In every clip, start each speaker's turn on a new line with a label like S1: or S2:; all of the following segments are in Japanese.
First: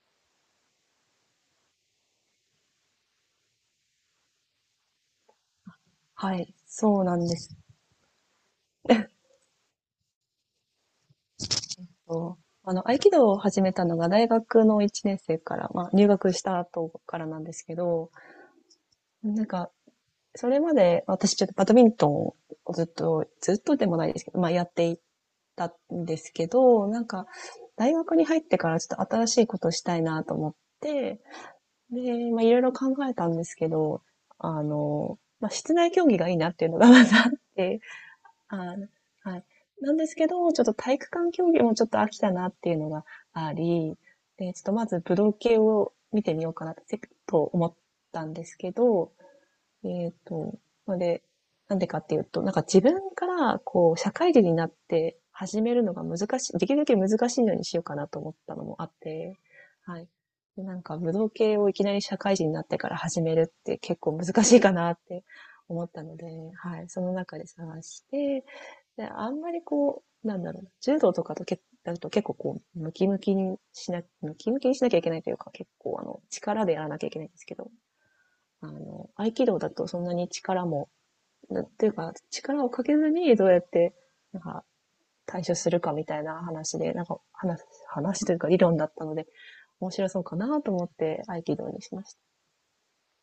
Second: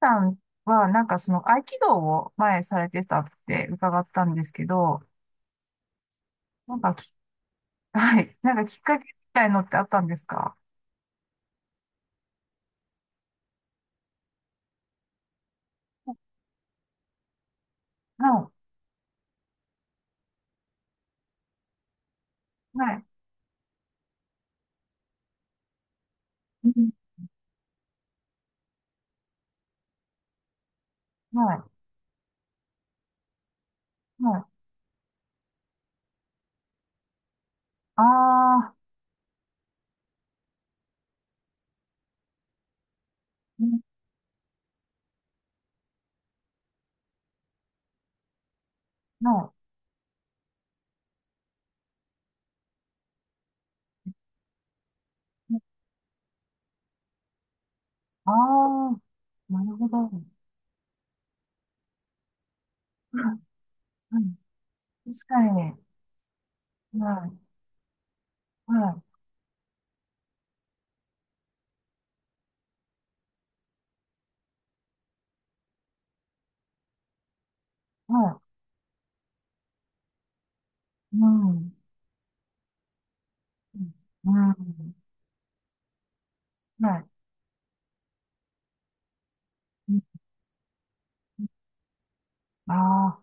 S1: さんは、なんかその合気道を前されてたって伺ったんですけど、
S2: はい、
S1: なんか
S2: そう
S1: き、
S2: なんです
S1: はい、なんかきっかけみたいのってあったんですか？
S2: よ。あの、合気道を始めたのが大学の1年生から、まあ、入学した後からなんですけど、
S1: は
S2: なんか、それまで私ちょっとバドミントンを
S1: い、
S2: ずっ
S1: はい、
S2: と、ずっとでもないですけど、まあ、やっていたんですけ
S1: う
S2: ど、
S1: ん、
S2: なんか、大学に入ってからちょっと新しいことをしたいなと思って、
S1: はい、
S2: で、まあ、いろいろ考えたんですけど、
S1: はい。
S2: あの、まあ、室内競技がいいなっていうのがまずあって、
S1: あ
S2: あ
S1: あ、
S2: ー、はい。なんですけど、ちょっと体育館競技もちょっと飽きたなっていうのがあ
S1: うん、
S2: り、で、ちょっとまず武道系を見てみようかなと思ったんですけど、
S1: は
S2: えっと、ので、なんでかっていうと、なんか自分からこう、社会人になって
S1: い、
S2: 始めるのが難しい、できるだけ難しいのにしようかなと
S1: あ
S2: 思ったのもあって、
S1: あ、なるほど。
S2: はい。
S1: うん
S2: で、なんか武道系をいきなり社会人になってから始めるって結構
S1: うん、
S2: 難しいかなって
S1: 確かに。
S2: 思ったので、はい。その
S1: はい、
S2: 中で探して、
S1: はい、
S2: で、あんまりこう、なんだろうな、柔道とかとけだと結構こう、ムキムキにしなきゃいけないというか、結構あの、力でやらなきゃいけないんですけど、
S1: は
S2: あの、合気道だとそんなに力も、
S1: い、うん、うん、
S2: というか、力をかけずにどうやって、
S1: う
S2: なんか、
S1: ん、
S2: 対処するかみたいな話で、
S1: は
S2: なん
S1: い。
S2: か、話というか理論だったので、面白そうかなと思って合気道にしまし
S1: ああ、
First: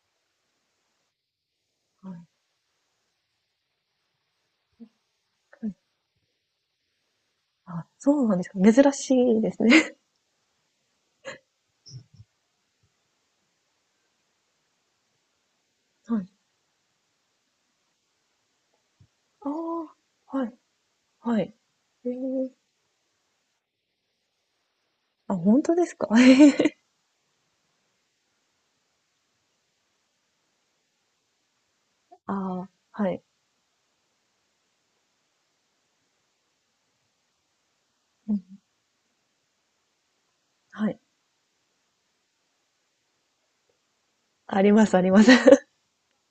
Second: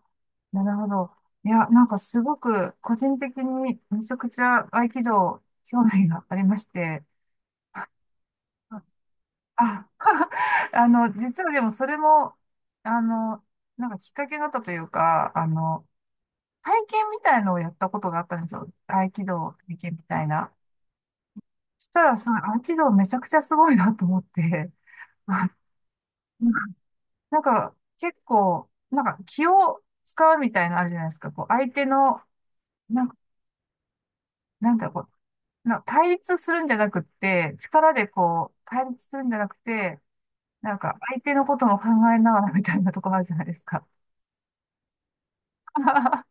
S1: なるほど。いや、なんか
S2: た。はい。
S1: す
S2: は
S1: ごく個人的にめちゃくちゃ合気道興
S2: い。
S1: 味がありまして、
S2: あ、そうなんですか。
S1: あ
S2: 珍しいです
S1: あ
S2: ね。
S1: あの、実はでもそれも、あの、なんかきっかけがあったというか、あの、
S2: はい。
S1: 体験みたいのをやったことがあったんですよ。合気
S2: あ
S1: 道体験
S2: あ、
S1: みたい
S2: は
S1: な。
S2: い、はい。
S1: そした
S2: え
S1: ら、そ
S2: ー、
S1: の合気道めちゃくちゃすごいなと思って、
S2: あ、
S1: あ、
S2: 本当ですか。
S1: なんか結構、なんか気を使うみたいなのあるじゃないですか。こう相手の、
S2: ああ、
S1: なん
S2: は
S1: か、
S2: い。
S1: なんだろう、対立するんじゃなくって、力で
S2: う
S1: こ
S2: ん。
S1: う、対立するんじゃなくて、なん
S2: は
S1: か
S2: い。
S1: 相手のことも考えながらみたいなとこあるじゃないですか。
S2: あります、あります。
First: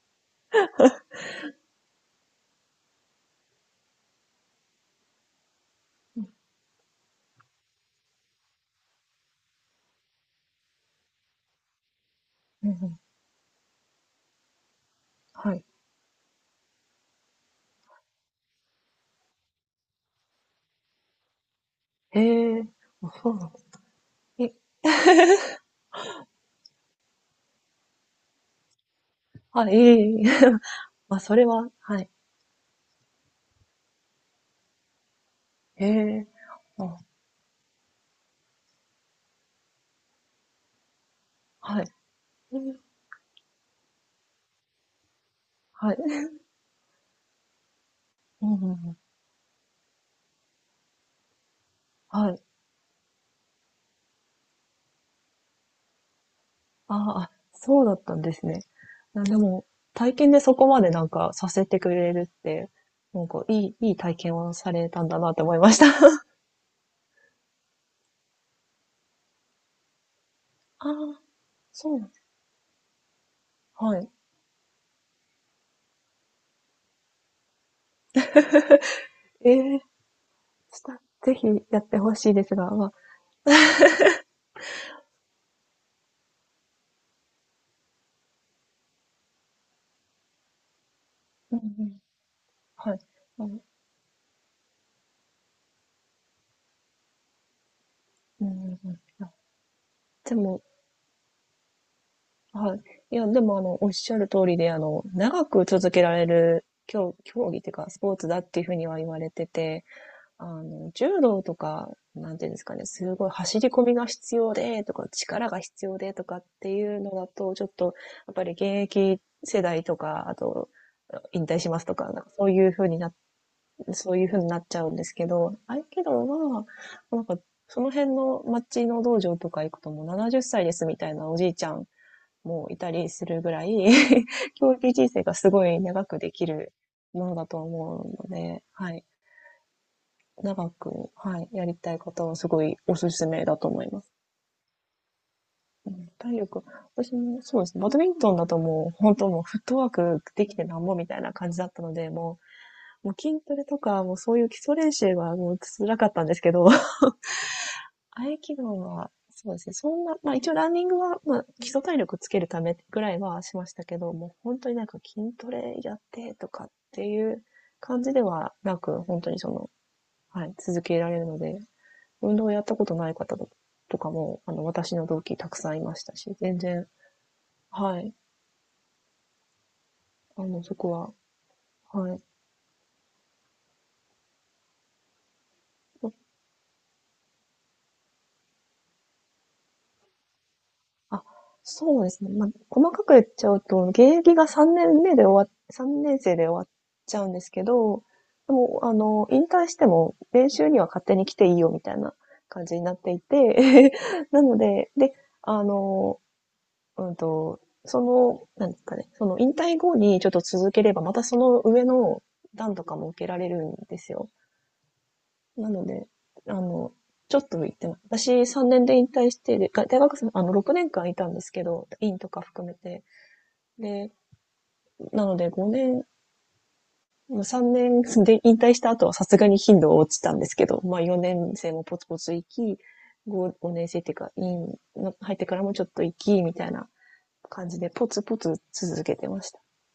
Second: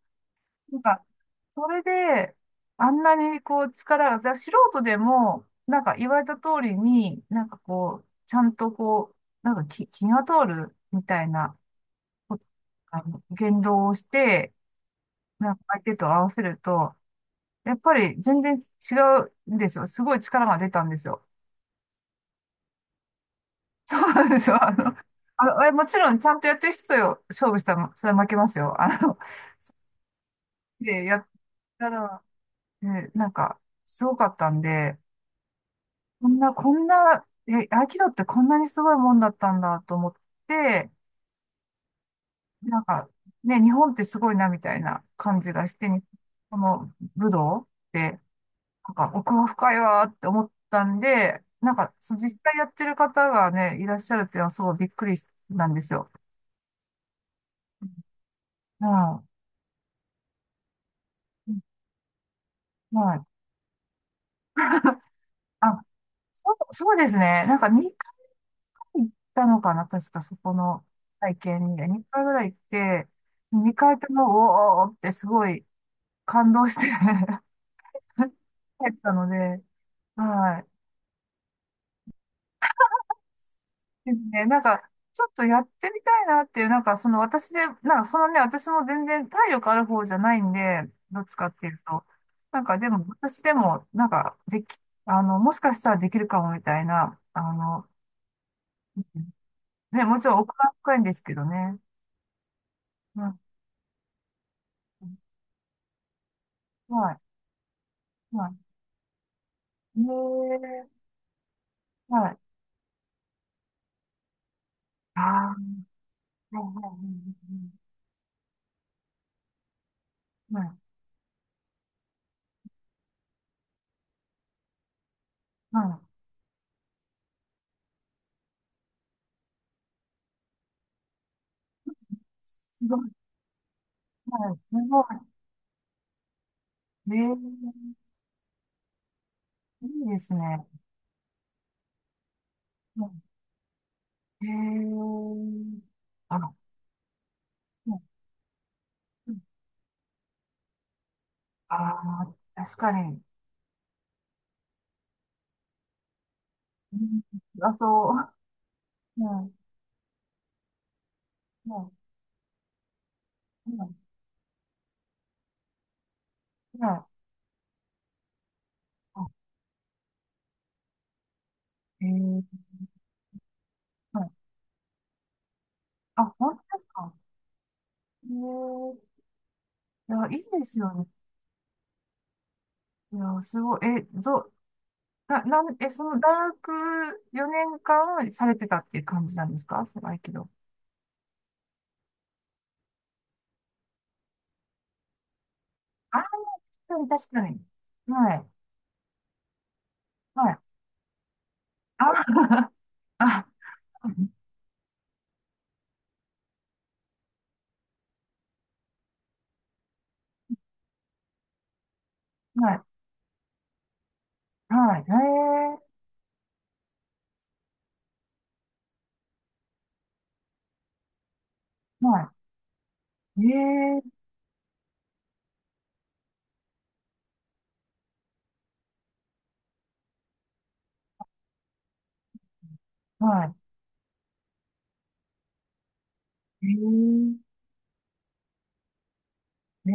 S1: なんか、それで、あんなにこう力が、じゃあ素人でも、なんか言われた通りに、なんかこう、ちゃんとこう、なんか気、気が通るみたいな、こ
S2: うんうん。
S1: あの、言動をして、な
S2: は
S1: んか
S2: い。
S1: 相手と合わせると、やっぱり全然違うんですよ。すごい力が出たんですよ。
S2: へえ、そうなんです。
S1: そうなんです
S2: え、
S1: よ。あの、あの、あれもちろんちゃんとやってる人と勝負したら、それは負けますよ。あの、
S2: はい、ええええ。
S1: で、や
S2: ま、
S1: っ
S2: それは
S1: た
S2: はい。
S1: ら、ね、なんか、すごかったんで、
S2: へ
S1: こ
S2: え、
S1: んな、こん
S2: あ、
S1: な、え、合気道ってこんなにすごいもんだったんだと思って、
S2: はい。う
S1: な
S2: ん、
S1: んか、ね、日本ってすごいなみたいな感じがして、
S2: はい。
S1: この武道って、
S2: うんうんう
S1: なん
S2: ん。
S1: か奥が深いわーって思ったんで、なんか、その実
S2: はい。
S1: 際やってる方がね、いらっしゃるっていうのはすごいびっくりなんですよ。
S2: ああ、あ、そうだったんですね。
S1: うん。
S2: でも、体験でそこまでなんかさせてくれるって、
S1: は
S2: な
S1: い。
S2: んかいい体験をされたんだなって思い
S1: あ、
S2: ました。
S1: そう、そうですね。なんか2回行ったのかな、確かそこの
S2: ああ、
S1: 体験に。
S2: そうなんで
S1: 2回
S2: す。
S1: ぐらい行って、2
S2: は
S1: 回
S2: い。
S1: とも、おーおーってすごい感動して 帰ったので、
S2: ええ、
S1: はい。
S2: ぜひやって欲しいですが、ま、
S1: ですね。なんか、ちょっとやってみたいなっていう、なんかその私で、なんかそのね、私も全然体力ある方じゃないんで、どっちかっ
S2: うん
S1: ていう
S2: うん。
S1: と。なんかで
S2: はい。
S1: も、私
S2: あ
S1: で
S2: の、
S1: も、なんか、でき、あの、もしかしたらできるかもみたいな、あの、
S2: うんうんうん。あ、
S1: ね、もち
S2: で
S1: ろん奥
S2: も、
S1: が深いんですけどね。
S2: はい。い
S1: う
S2: や、
S1: ん。
S2: でも、あの、おっしゃる通りで、あの、長く続けられる
S1: は
S2: 競
S1: い。
S2: 競技っていうか、スポーツだっ
S1: は
S2: ていうふうには言われてて、
S1: い。
S2: あ
S1: ね
S2: の、
S1: え。
S2: 柔道とか、
S1: は
S2: な
S1: い。
S2: んていうんですかね、すごい走り込みが必要で、とか、力
S1: あ
S2: が必要で、とかっ
S1: あ。
S2: ていうのだ
S1: は
S2: と、ちょっと、やっぱり現役世代とか、あ
S1: い。はい。
S2: と、
S1: はい。
S2: 引退しますとか、なんかそういうふうにな、そういうふうになっちゃうんですけど、
S1: はい。
S2: 合
S1: はい、はい、
S2: 気道は、なんか、その辺の町の道場とか行くともう70歳ですみたいなおじいちゃんもい
S1: す
S2: た
S1: ご
S2: り
S1: い。
S2: するぐらい
S1: は い。
S2: 教
S1: す
S2: 育
S1: ごい。
S2: 人生がすごい長くできる
S1: ね
S2: ものだと思
S1: え。
S2: うので、はい。
S1: いいですね。
S2: 長く、はい、やりたい方はすごいお
S1: う
S2: す
S1: ん。
S2: すめだと思います。
S1: へえ。
S2: うん、体
S1: あの、
S2: 力、私もそうですね。
S1: う
S2: バ
S1: ん
S2: ドミントンだともう、本当
S1: うん、
S2: もうフットワークできてなんぼみたいな感じだったので、
S1: あー、確か
S2: も
S1: に。
S2: う筋トレとか、もうそういう基礎練習はもう辛かったんですけど、
S1: うん、あ、そ
S2: 合気道は、
S1: う。う
S2: そ
S1: ん。
S2: うですね。そんな、まあ一応ランニングは、まあ基
S1: う
S2: 礎
S1: ん。
S2: 体力つけるためぐらいはしま
S1: う
S2: した
S1: ん。
S2: けど、もう本当になんか筋トレやってとかっ
S1: う
S2: て
S1: ん、
S2: いう感じではなく、本
S1: あ、
S2: 当にその、はい、続けられるので、
S1: へ
S2: 運
S1: え。
S2: 動をやったことない方とか
S1: は
S2: も、
S1: い。
S2: あの、私の同期たくさんいました
S1: あ、
S2: し、
S1: 本
S2: 全
S1: 当で
S2: 然、
S1: すか。
S2: はい、
S1: へえ。いや、い
S2: あ
S1: い
S2: の、
S1: で
S2: そ
S1: す
S2: こ
S1: よね。
S2: は、はい、
S1: いや、すごい。え、ど、な、なん、え、その大学4年間されてたっていう感じなんですかその合気道？
S2: あ、そうですね。まあ、細かく言っちゃうと、現役が3年目で、3
S1: あ
S2: 年
S1: あ、確
S2: 生で終わっ
S1: かに
S2: ちゃう
S1: 確
S2: ん
S1: か
S2: です
S1: に。
S2: けど、
S1: はい。
S2: でも、あの、引退しても
S1: は
S2: 練
S1: い。
S2: 習には勝手に来ていいよみたいな感
S1: あ
S2: じになってい
S1: あ、
S2: て、なので、で、あの、うんと、その、なんですかね、その引退後にちょっと続ければ、またその上の
S1: は
S2: 段と
S1: い。
S2: かも受けられるんですよ。
S1: はい。
S2: な
S1: へ
S2: の
S1: え。
S2: で、あの、ちょっと行ってます。私3年で引退して、でが大学生、あの、6年間いたんですけど、院と
S1: は
S2: か含めて。
S1: い。へ
S2: で、
S1: え。
S2: なので5年、3年で引退した後はさすがに頻度は落ちたんですけど、まあ4年生もポツポツ行き、
S1: は
S2: 5年生っていうか、院の入ってからもちょっと行き、みた
S1: い。へ
S2: いな
S1: え。
S2: 感じで、ポツポツ続けてました。
S1: へえ。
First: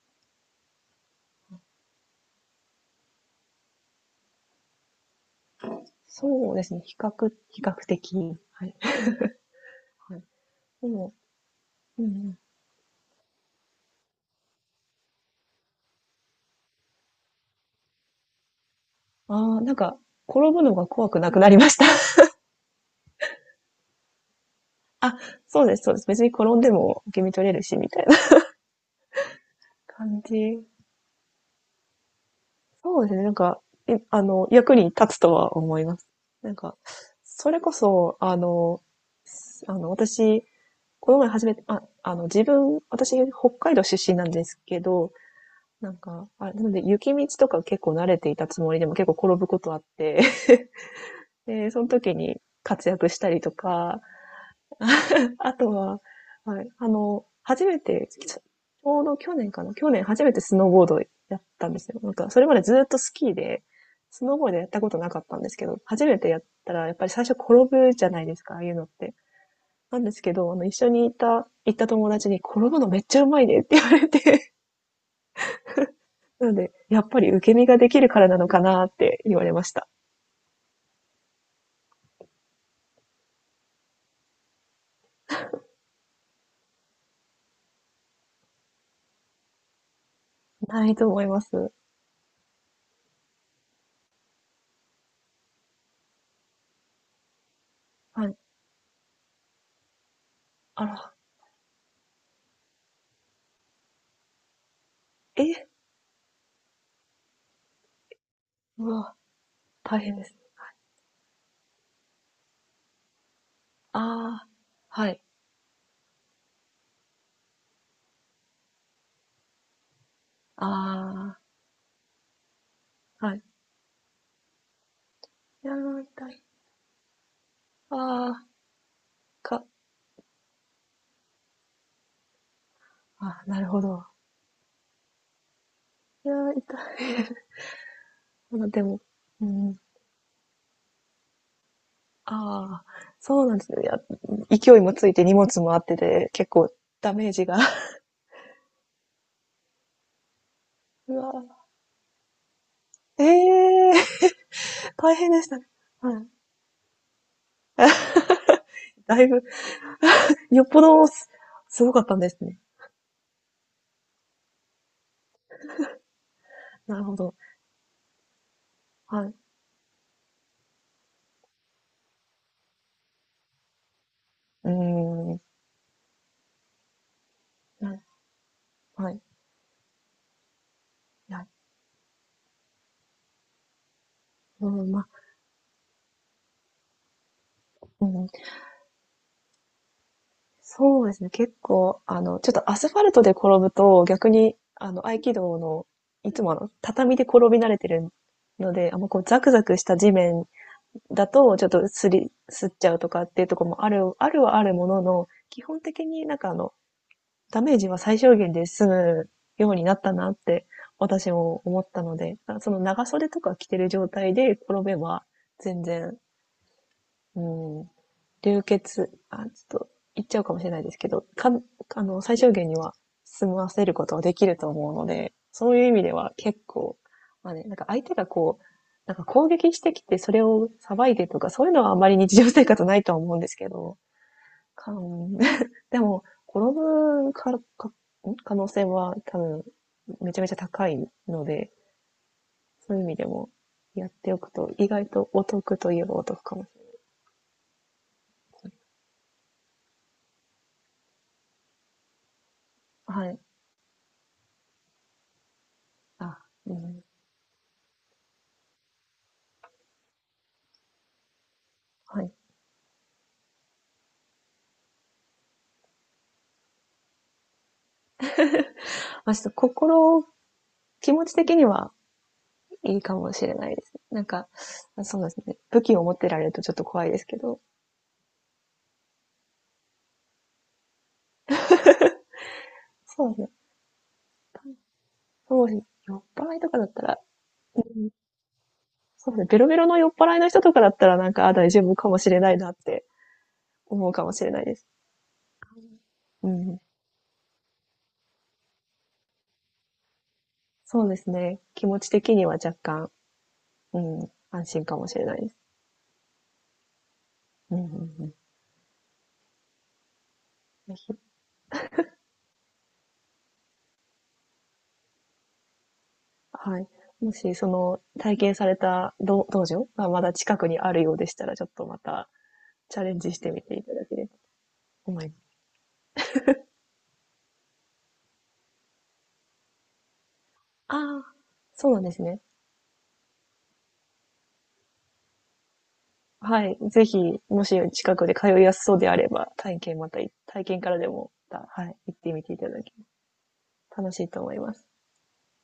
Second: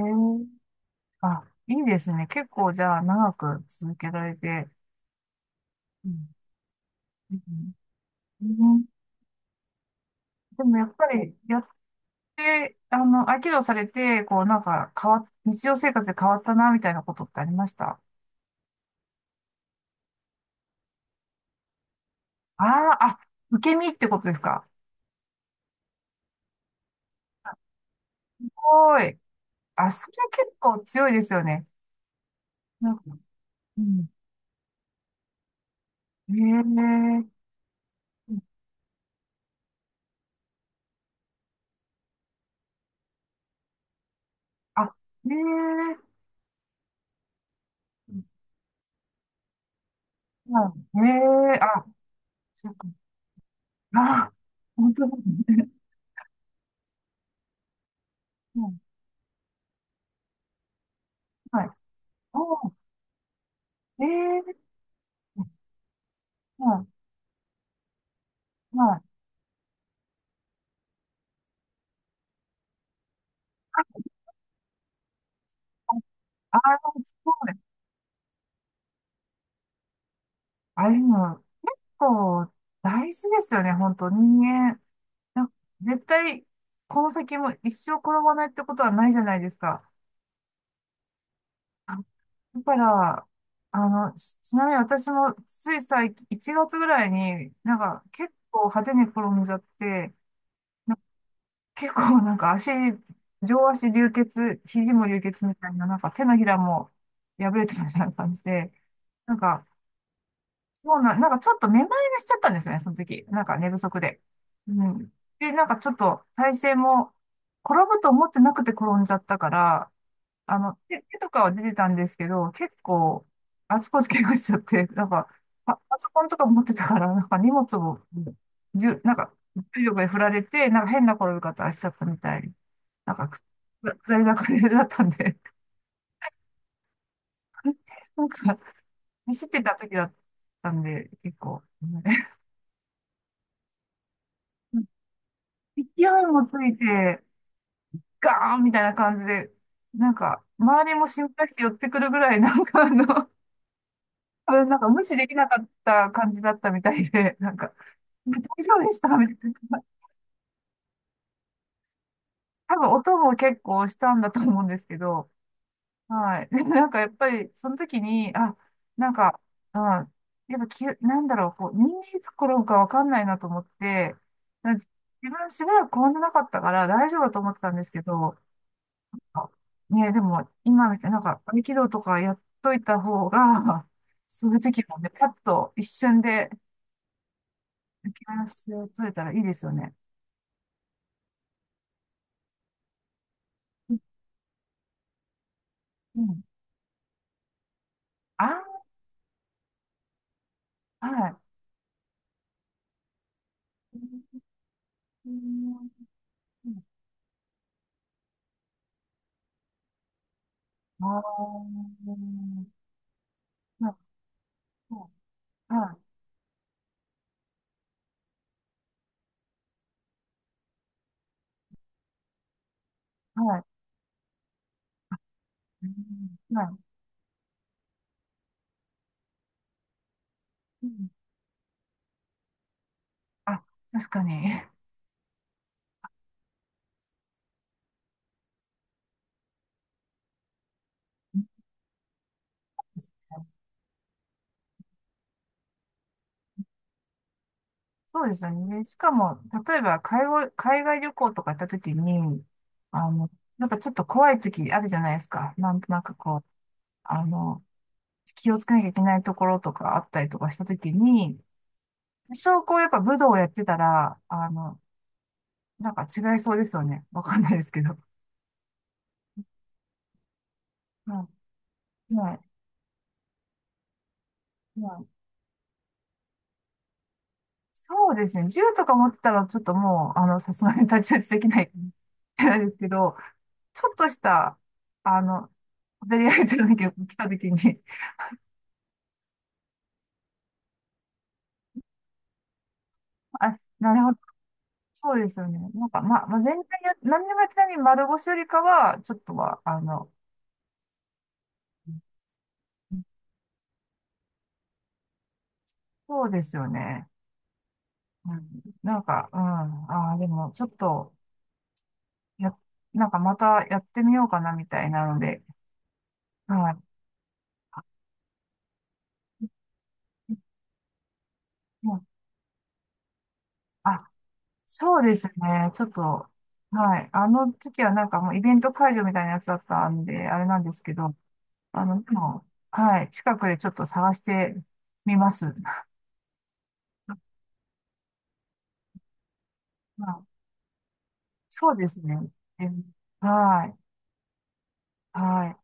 S1: あ、いいですね。結構じゃあ長く続けられて。うん。
S2: そうですね、比較的。
S1: う
S2: はい。
S1: ん。
S2: はい、
S1: でもや
S2: で
S1: っぱ
S2: も、
S1: りやっ
S2: うんうん、
S1: て、あの、合気道されて、こうなんか変わっ、日常生活で変わったなみたいなことってありました？
S2: ああ、なんか、転ぶのが怖くなくなりました。
S1: ああ、あ、受け身ってことですか？
S2: あ、そうですそうです。別に転んでも受け身取れる
S1: す
S2: し、みたいな
S1: ごい。あ、それ
S2: 感
S1: 結
S2: じ。
S1: 構強いですよね。なん
S2: そ
S1: か、
S2: うですね。なんか、
S1: う
S2: い
S1: ん。
S2: あの、役に立つとは思います。なんか、
S1: ええ、
S2: それこそ、あの、あの、私、この前初めて、あ、あの、自分、私、北海道出身なんですけど、なん
S1: あ、ええ、
S2: か、あ、なので、雪道とか結構慣れていたつもりでも結構転ぶことあって、
S1: うん、 ええ、
S2: で、そ
S1: あ、
S2: の時に
S1: そうか。
S2: 活躍したりとか、
S1: あ、本当だ
S2: あ
S1: ね。
S2: とは、はい、あの、初めて、ち
S1: うん、
S2: ょうど去年かな、去年初めてスノーボードやっ
S1: は
S2: た
S1: い。
S2: んですよ。なんか、それまで
S1: おー、
S2: ずっとスキーで、スノーボードや
S1: ええ、
S2: ったことなかったんですけど、初めてやった
S1: は
S2: ら、やっぱり最初転ぶじゃないですか、ああいう
S1: い、
S2: のっ
S1: は
S2: て。
S1: い。
S2: なんですけど、あの、一緒にいた、行った友達に、転ぶのめっちゃうまいねって言われて、なの
S1: あ、
S2: で、
S1: あ、
S2: やっぱり
S1: そ
S2: 受
S1: う
S2: け
S1: ね。
S2: 身ができるからなのかなって言われました。
S1: あ、でも、結構大事ですよね、本当人間。なんか絶対、この先も一生転ばないってことはないじゃないですか。
S2: ないと思います。
S1: あ、だから、あの、ちちなみに私もつい最近、1月ぐらいに、なんか
S2: は
S1: 結
S2: い。
S1: 構派手に転んじゃって、
S2: あ
S1: な
S2: ら、
S1: 結構 なんか足、両足流血、肘も流血
S2: え、
S1: みたいな、なんか手のひらも破れてるみたいな感じで、
S2: うわ、
S1: なんか、
S2: 大変です。
S1: もうなんかちょっとめまいがしちゃったんですね、その時。なんか寝不足で。
S2: あー、
S1: う
S2: は
S1: ん。
S2: い。
S1: で、なんかちょっと体勢も、転ぶと思ってなくて転んじゃったから、あの、手、手と
S2: あ
S1: かは出てたんですけど、結構、
S2: あ、はい。
S1: あちこち怪我しちゃって、なんか、
S2: ピア
S1: パソコン
S2: 痛
S1: と
S2: い。
S1: か持ってたから、なんか荷物
S2: あ
S1: を、
S2: ー、
S1: なんか、
S2: か、
S1: 重力で振られて、なんか変な転び方しちゃったみたい。なんか、
S2: あ、なるほど。
S1: 下り坂でだったんで、
S2: いや、痛い。
S1: なん か、
S2: まあでも、う
S1: 走ってた
S2: ん、
S1: 時だったんで、結構、ね
S2: ああ、そうなんですね。いや、勢い もついて荷物もあ
S1: 勢
S2: って
S1: い
S2: で、
S1: も
S2: 結
S1: つ
S2: 構
S1: い
S2: ダ
S1: て、
S2: メージが。
S1: ガーンみたいな感じで、なんか、周りも
S2: う
S1: 心配し
S2: わ
S1: て寄ってくるぐらい、なんかあの、
S2: ー、ええー、
S1: それなんか無
S2: 大
S1: 視で
S2: 変
S1: き
S2: で
S1: な
S2: した
S1: か
S2: ね。
S1: った
S2: はい。
S1: 感じだったみたいで、なんか、大丈夫でした
S2: だ
S1: み
S2: いぶ、
S1: たいな。
S2: よっぽどすごかったんですね。
S1: 多分音も結構したんだと思うんですけど、はい。でもなん
S2: な
S1: か
S2: る
S1: やっ
S2: ほ
S1: ぱ
S2: ど。
S1: りその時に、あ、なん
S2: はい。
S1: か、うん、やっぱきゅ、なんだろう、こう、人間いつ転ぶかわかんないなと思って、
S2: う
S1: なんか
S2: ー
S1: 自
S2: ん。
S1: 分しばらく転んでなかったから大丈夫だと思ってたんです
S2: は
S1: け
S2: い。
S1: ど、
S2: はい。い
S1: あ、ね、でも今みたいな、なんか
S2: や、
S1: 合気道とかやっといた方が、そういう
S2: う
S1: 時
S2: ん、
S1: も
S2: まあ、
S1: ね、パッと一瞬で
S2: う
S1: 焼き
S2: ん、
S1: ハラス取れたらいいですよね。
S2: そうですね、結構、あの、ちょっとアスファルトで転ぶ
S1: うん、
S2: と、逆に、あの、合気道の、
S1: う
S2: い
S1: ん、
S2: つもあの、畳で転び慣れてるの
S1: あ
S2: で、あんまこう、ザクザクした地面
S1: あ、
S2: だ
S1: はい。
S2: と、ちょっとすっちゃうとかっていうところもある、あるはあるものの、
S1: う
S2: 基本的
S1: ん、
S2: になんかあの、ダメージは最小限で済むようになったなって、
S1: ああ、
S2: 私も思ったので、
S1: は
S2: その長袖とか着てる状態で転
S1: い、
S2: べば、全
S1: は
S2: 然、うん、流血、あ、ちょっと言っちゃうかもしれないですけど、あの、最小限には
S1: い、
S2: 済
S1: は
S2: ま
S1: い、
S2: せることはできると思うので、そういう
S1: う
S2: 意味では
S1: ん、
S2: 結
S1: はい。
S2: 構、まあね、なんか相手がこう、なんか攻撃してきてそれを
S1: う
S2: さば
S1: ん、
S2: いてとか、そういうのはあんまり日常生活ないとは思うんです
S1: あ、
S2: けど、
S1: 確かに。
S2: かん でも、転ぶ可能性は多分、めちゃめちゃ高い
S1: う
S2: の
S1: ん、
S2: で、そういう意味でもやっておくと、意外とお得といえばお得かもしれ
S1: そうですよね。しかも、例えば、海外旅行とか行った時に、あ
S2: ない。
S1: の、
S2: はい。
S1: やっぱちょっと怖い時あるじゃないですか。なんとなく
S2: あ、
S1: こう、
S2: うん。
S1: あの、気をつけなきゃいけないところとかあったりとかした時に、
S2: はい。
S1: 証拠をやっぱ武道をやってたら、あの、なんか違いそうですよね。わかんないですけど。
S2: まあ、ちょっと心、気持
S1: は
S2: ち的には
S1: い。はい。
S2: いいかもしれないですね。なんか、
S1: はい。
S2: そうですね。武器を持ってられるとちょっと怖いですけど、
S1: そうですね。銃とか持ってたらちょっともう、あの、さすがに太刀打ちできない なんですけど、
S2: そうですね。
S1: ちょっとした、あの、
S2: そうですね。
S1: 小
S2: 酔
S1: 競
S2: っ
S1: り合いじ
S2: 払い
S1: ゃ
S2: と
S1: ない
S2: かだ
S1: け
S2: った
S1: ど、来
S2: ら、
S1: た時
S2: う
S1: に
S2: ん、そうですね。ベロベロの酔っ払いの人とかだったら、なんか、あ、大丈夫かもしれないなって
S1: あ、なる
S2: 思
S1: ほ
S2: う
S1: ど。
S2: かもしれないです。
S1: そうですよね。なんか、ま、まあ、
S2: う
S1: 全
S2: ん。
S1: 体や、何でもやってないに丸腰よりかは、ちょっとは、あの、
S2: そうですね。気持ち的には若干、うん、安心かもしれないです。
S1: そうですよね。
S2: うんうんう
S1: う
S2: ん。
S1: ん、なんか、うん。ああ、でも、ちょっ
S2: ぜ
S1: と、
S2: ひ、
S1: や、なんかまたやってみようかな、みたいなので、
S2: は
S1: は
S2: い。もし、その、体験された道場がまだ
S1: い。
S2: 近くにあるようでしたら、ちょっと
S1: う
S2: ま
S1: ん、
S2: たチャレンジしてみていただ
S1: あ、
S2: ければ。
S1: そうで
S2: 思
S1: す
S2: います。
S1: ね。ちょっと、はい。あの時はなんかもうイベント会場みたいなやつだったんで、あれなんですけど、
S2: ああ、
S1: あ
S2: そうな
S1: の、
S2: ん
S1: で
S2: ですね。
S1: も、はい。近くでちょっと探してみます。
S2: はい。ぜひ、もし近くで通いやすそうであれば、体験ま
S1: ま
S2: た
S1: あ、
S2: 体験からでもまた、
S1: そうで
S2: はい、
S1: すね。
S2: 行ってみてい
S1: え、
S2: ただけれ
S1: はい。
S2: ば楽しいと思います。
S1: はい。